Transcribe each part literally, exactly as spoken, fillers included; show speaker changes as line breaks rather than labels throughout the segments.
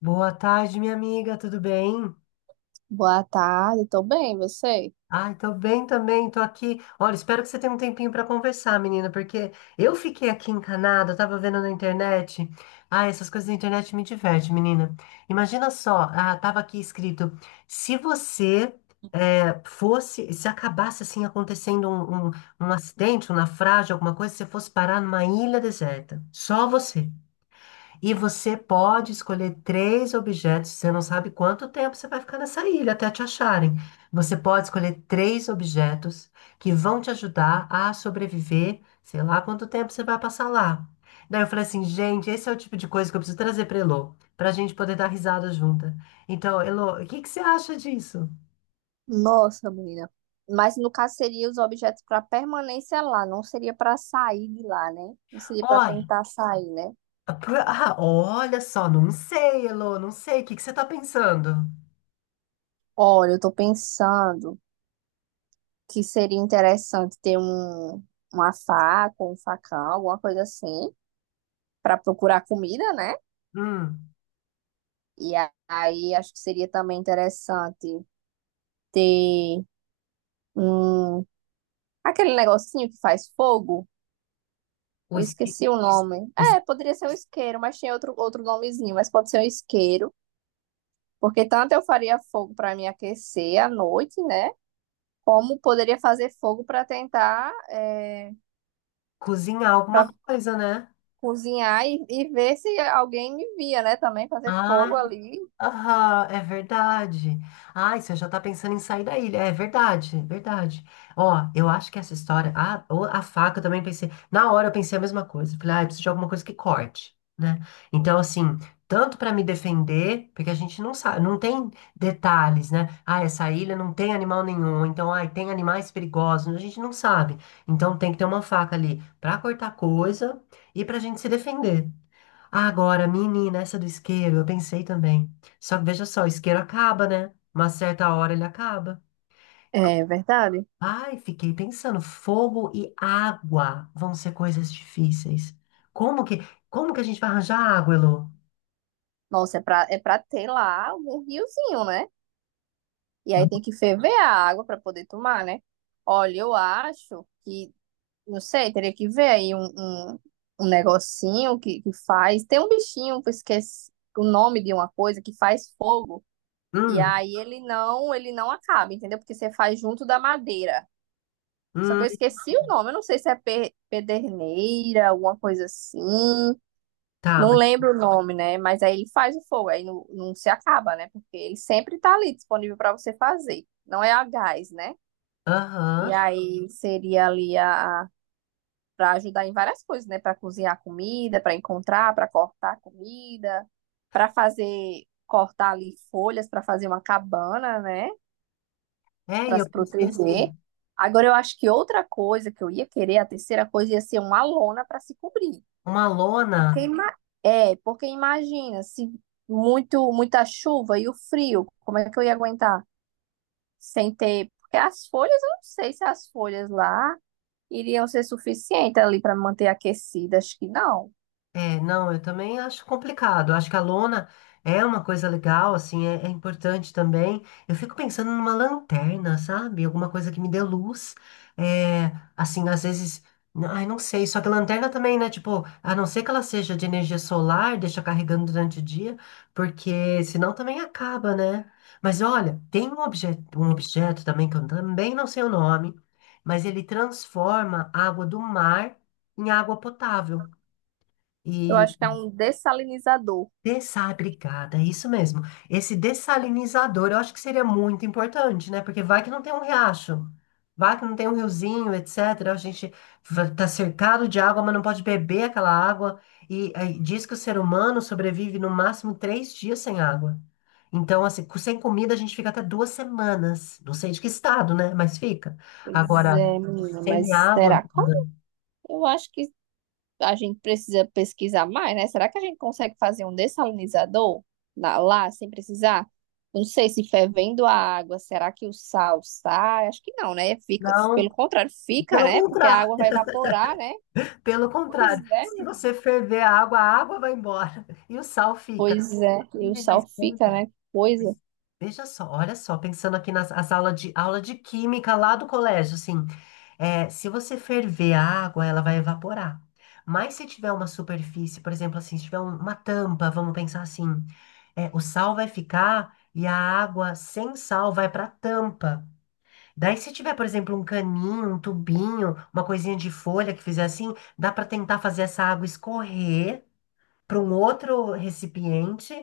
Boa tarde, minha amiga, tudo bem?
Boa tarde, tô bem, você?
Ai, tô bem também, tô aqui. Olha, espero que você tenha um tempinho pra conversar, menina, porque eu fiquei aqui encanada, eu tava vendo na internet. Ai, essas coisas da internet me divertem, menina. Imagina só, ah, tava aqui escrito: se você eh, fosse, se acabasse assim acontecendo um, um, um acidente, um naufrágio, alguma coisa, você fosse parar numa ilha deserta, só você. E você pode escolher três objetos. Você não sabe quanto tempo você vai ficar nessa ilha até te acharem. Você pode escolher três objetos que vão te ajudar a sobreviver, sei lá quanto tempo você vai passar lá. Daí eu falei assim, gente, esse é o tipo de coisa que eu preciso trazer para Elô, para a gente poder dar risada junta. Então, Elô, o que que você acha disso?
Nossa, menina. Mas no caso seria os objetos para permanência lá, não seria para sair de lá, né? Não seria para
Olha,
tentar sair, né?
pr- ah, olha só, não sei, Elô, não sei. O que que você está pensando?
Olha, eu tô pensando que seria interessante ter um, uma faca, um facão, alguma coisa assim, para procurar comida, né?
Hum,
E a- aí acho que seria também interessante ter um, aquele negocinho que faz fogo.
o
Eu
esqui-
esqueci o nome.
o es-
É, poderia ser um isqueiro, mas tinha outro, outro nomezinho, mas pode ser um isqueiro, porque tanto eu faria fogo para me aquecer à noite, né? Como poderia fazer fogo para tentar é,
cozinhar
para
alguma coisa, né?
cozinhar e, e ver se alguém me via, né? Também fazer
Ah,
fogo ali.
aham, é verdade. Ai, você já tá pensando em sair da ilha. É verdade, é verdade. Ó, eu acho que essa história. A, o- a faca eu também pensei. Na hora eu pensei a mesma coisa. Falei, ah, eu preciso de alguma coisa que corte, né? Então, assim, tanto pra me defender, porque a gente não sabe, não tem detalhes, né? Ah, essa ilha não tem animal nenhum. Então, ai, tem animais perigosos. A gente não sabe. Então, tem que ter uma faca ali pra cortar coisa e pra gente se defender. Ah, agora, menina, essa do isqueiro, eu pensei também. Só que veja só, o isqueiro acaba, né? Uma certa hora ele acaba.
É verdade.
Ai, fiquei pensando, fogo e água vão ser coisas difíceis. Como que, como que a gente vai arranjar água, Elô?
Nossa, é para é para ter lá algum riozinho, né? E aí tem que ferver a água para poder tomar, né? Olha, eu acho que não sei, teria que ver aí um, um, um negocinho que, que faz. Tem um bichinho que eu esqueci o nome de uma coisa que faz fogo. E
Hum,
aí ele não, ele não acaba, entendeu? Porque você faz junto da madeira. Só que
hum,
eu esqueci o nome. Eu não sei se é pe- pederneira, alguma coisa assim.
tá,
Não
mas,
lembro o nome, né? Mas aí ele faz o fogo, aí não, não se acaba, né? Porque ele sempre tá ali disponível para você fazer. Não é a gás, né? E
aham.
aí seria ali a, a para ajudar em várias coisas, né? Para cozinhar comida, para encontrar, para cortar comida, para fazer cortar ali folhas para fazer uma cabana, né?
É, e
Para se
eu pensei
proteger.
assim,
Agora eu acho que outra coisa que eu ia querer, a terceira coisa ia ser uma lona para se cobrir.
uma lona.
Porque ima- é, porque imagina se muito muita chuva e o frio, como é que eu ia aguentar sem ter? Porque as folhas, eu não sei se as folhas lá iriam ser suficientes ali para manter aquecida, acho que não.
É, não, eu também acho complicado. Acho que a lona é uma coisa legal, assim, é, é importante também. Eu fico pensando numa lanterna, sabe? Alguma coisa que me dê luz. É, assim, às vezes, n- ai, não sei. Só que lanterna também, né? Tipo, a não ser que ela seja de energia solar, deixa carregando durante o dia, porque senão também acaba, né? Mas olha, tem um objeto, um objeto também que eu também não sei o nome, mas ele transforma a água do mar em água potável.
Eu
e
acho que é um dessalinizador.
Dessá, obrigada, é isso mesmo. Esse dessalinizador eu acho que seria muito importante, né? Porque vai que não tem um riacho, vai que não tem um riozinho, etcétera. A gente va- tá cercado de água, mas não pode beber aquela água. E aí, diz que o ser humano sobrevive no máximo três dias sem água. Então, assim, co- sem comida a gente fica até duas semanas. Não sei de que estado, né? Mas fica.
Pois
Agora,
é, menina,
sem
mas
água,
será como?
menina,
Eu acho que a gente precisa pesquisar mais, né? Será que a gente consegue fazer um dessalinizador na- lá sem precisar? Não sei se fervendo a água, será que o sal sai? Acho que não, né? Fica, pelo
não.
contrário, fica,
Pelo
né? Porque a
contrário.
água vai evaporar, né?
Pelo
Pois
contrário,
é,
se
menina.
você ferver a água, a água vai embora e o sal fica.
Pois é, e o
Ai, mas,
sal fica,
Ana,
né? Que coisa.
mas veja só, olha só, pensando aqui nas as aulas de, aula de química lá do colégio, assim, é, se você ferver a água, ela vai evaporar. Mas se tiver uma superfície, por exemplo, assim, se tiver um- uma tampa, vamos pensar assim, é, o sal vai ficar e a água sem sal vai para a tampa. Daí, se tiver, por exemplo, um caninho, um tubinho, uma coisinha de folha que fizer assim, dá para tentar fazer essa água escorrer para um outro recipiente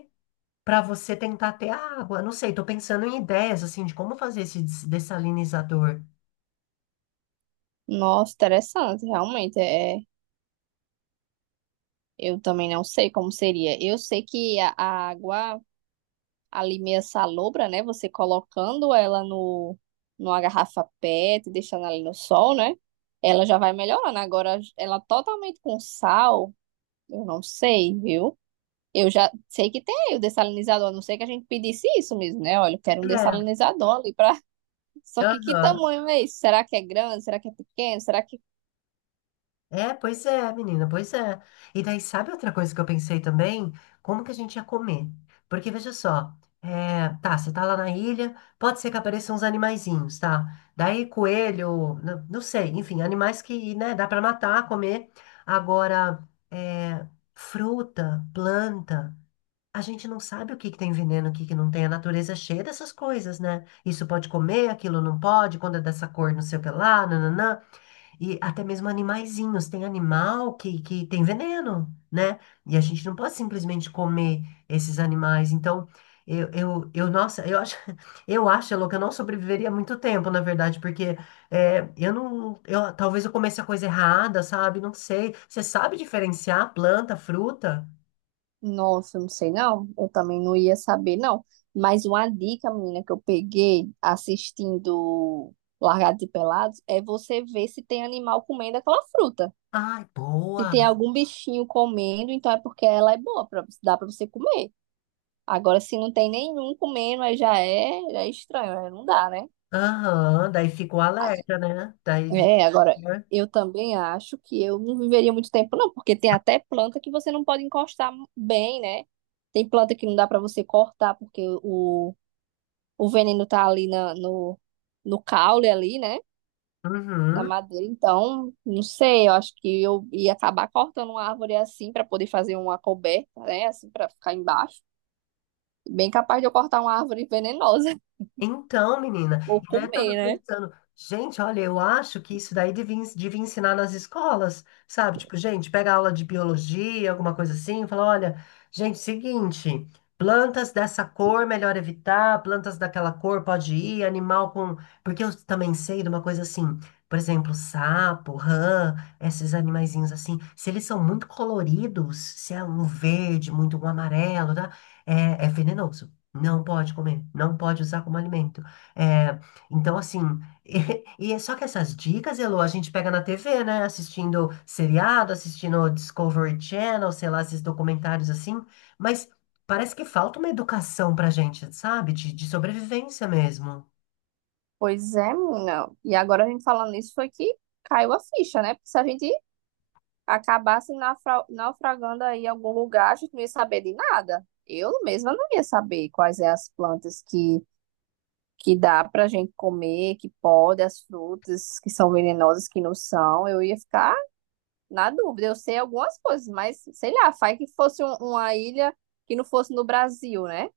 para você tentar ter a água. Não sei, tô pensando em ideias assim de como fazer esse des- dessalinizador.
Nossa, interessante, realmente. É, eu também não sei como seria. Eu sei que a a água ali meio salobra, né? Você colocando ela no, numa garrafa PET, deixando ali no sol, né? Ela já vai melhorando. Agora, ela totalmente com sal, eu não sei, viu? Eu já sei que tem o dessalinizador, a não sei que a gente pedisse isso mesmo, né? Olha, eu quero um
É,
dessalinizador ali pra. Só que que
aham.
tamanho é isso? Será que é grande? Será que é pequeno? Será que.
É, pois é, menina, pois é. E daí, sabe outra coisa que eu pensei também? Como que a gente ia comer? Porque veja só, é, tá, você tá lá na ilha, pode ser que apareçam uns animaizinhos, tá? Daí, coelho, n- não, sei, enfim, animais que, né, dá pra matar, comer. Agora, é, fruta, planta, a gente não sabe o que que tem veneno, o que que não tem. A natureza é cheia dessas coisas, né? Isso pode comer, aquilo não pode, quando é dessa cor, não sei o que lá, nananã. E até mesmo animaizinhos. Tem animal que, que tem veneno, né? E a gente não pode simplesmente comer esses animais. Então, eu, eu, eu nossa, eu acho, eu acho, Elô, que eu não sobreviveria muito tempo, na verdade, porque é, eu não, eu, talvez eu comesse a coisa errada, sabe? Não sei. Você sabe diferenciar planta, fruta?
Nossa, eu não sei não. Eu também não ia saber, não. Mas uma dica, menina, que eu peguei assistindo Largados e Pelados é você ver se tem animal comendo aquela fruta.
Ai,
Se
boa.
tem algum bichinho comendo, então é porque ela é boa, pra, dá pra você comer. Agora, se não tem nenhum comendo, aí já é, já é estranho, aí não dá, né?
Aham, daí fica o alerta, né? Daí.
É, agora,
Né?
eu também acho que eu não viveria muito tempo, não, porque tem até planta que você não pode encostar bem, né? Tem planta que não dá pra você cortar porque o o veneno tá ali na- no, no caule ali, né? Na
Uhum.
madeira. Então, não sei, eu acho que eu ia acabar cortando uma árvore assim para poder fazer uma coberta, né? Assim, para ficar embaixo. Bem capaz de eu cortar uma árvore venenosa
Então, menina,
ou
e daí eu tava
comer, né?
pensando, gente, olha, eu acho que isso daí devia, ens- devia ensinar nas escolas, sabe? Tipo, gente, pega aula de biologia, alguma coisa assim, e fala, olha, gente, seguinte, plantas dessa cor melhor evitar, plantas daquela cor pode ir, animal com... Porque eu também sei de uma coisa assim, por exemplo, sapo, rã, esses animaizinhos assim, se eles são muito coloridos, se é um verde, muito um amarelo, tá? É, é venenoso. Não pode comer, não pode usar como alimento. É, então, assim, e, e é só que essas dicas, Elô, a gente pega na T V, né? Assistindo seriado, assistindo Discovery Channel, sei lá, esses documentários assim, mas parece que falta uma educação pra gente, sabe? De, de sobrevivência mesmo.
Pois é, menina. E agora a gente falando nisso foi que caiu a ficha, né? Porque se a gente acabasse naufra- naufragando aí em algum lugar, a gente não ia saber de nada. Eu mesma não ia saber quais é as plantas que que dá pra gente comer, que pode, as frutas que são venenosas, que não são, eu ia ficar na dúvida. Eu sei algumas coisas, mas sei lá, faz que fosse um- uma ilha que não fosse no Brasil, né?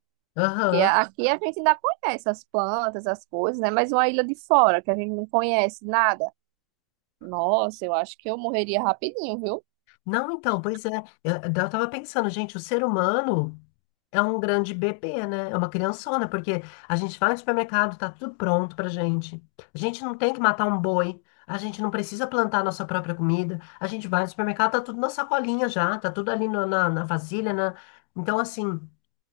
Porque aqui a gente ainda conhece as plantas, as coisas, né? Mas uma ilha de fora, que a gente não conhece nada. Nossa, eu acho que eu morreria rapidinho, viu?
Não, então, pois é. Eu, eu tava pensando, gente, o ser humano é um grande bebê, né? É uma criançona, porque a gente vai no supermercado, tá tudo pronto pra gente. A gente não tem que matar um boi, a gente não precisa plantar nossa própria comida. A gente vai no supermercado, tá tudo na sacolinha já, tá tudo ali na, na, na vasilha, né? Então, assim,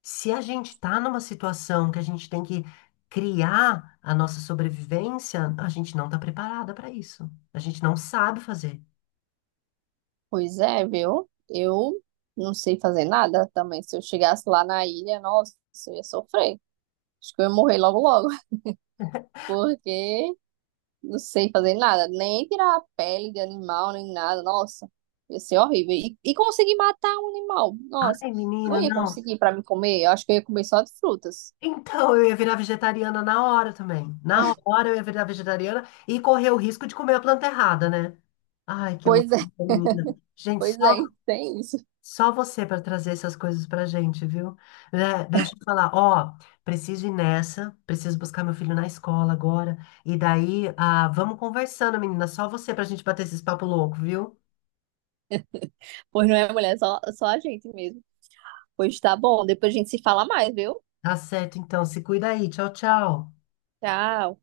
se a gente tá numa situação que a gente tem que criar a nossa sobrevivência, a gente não tá preparada pra isso. A gente não sabe fazer.
Pois é, viu? Eu não sei fazer nada também. Se eu chegasse lá na ilha, nossa, eu ia sofrer. Acho que eu ia morrer logo logo, porque não sei fazer nada, nem tirar a pele de animal, nem nada. Nossa, ia ser horrível. E, e conseguir matar um animal. Nossa,
Ai,
não
menina,
ia
não.
conseguir para me comer. Eu acho que eu ia comer só de frutas.
Então, eu ia virar vegetariana na hora também. Na hora eu ia virar vegetariana e correr o risco de comer a planta errada, né? Ai, que
Pois
loucura,
é,
menina. Gente,
pois
só,
é, tem isso.
só você para trazer essas coisas pra gente, viu? Né? Deixa eu falar, ó, preciso ir nessa, preciso buscar meu filho na escola agora. E daí, ah, vamos conversando, menina. Só você pra gente bater esses papo louco, viu?
Pois não é, mulher, só, só a gente mesmo. Pois tá bom, depois a gente se fala mais, viu?
Tá certo, então. Se cuida aí. Tchau, tchau.
Tchau.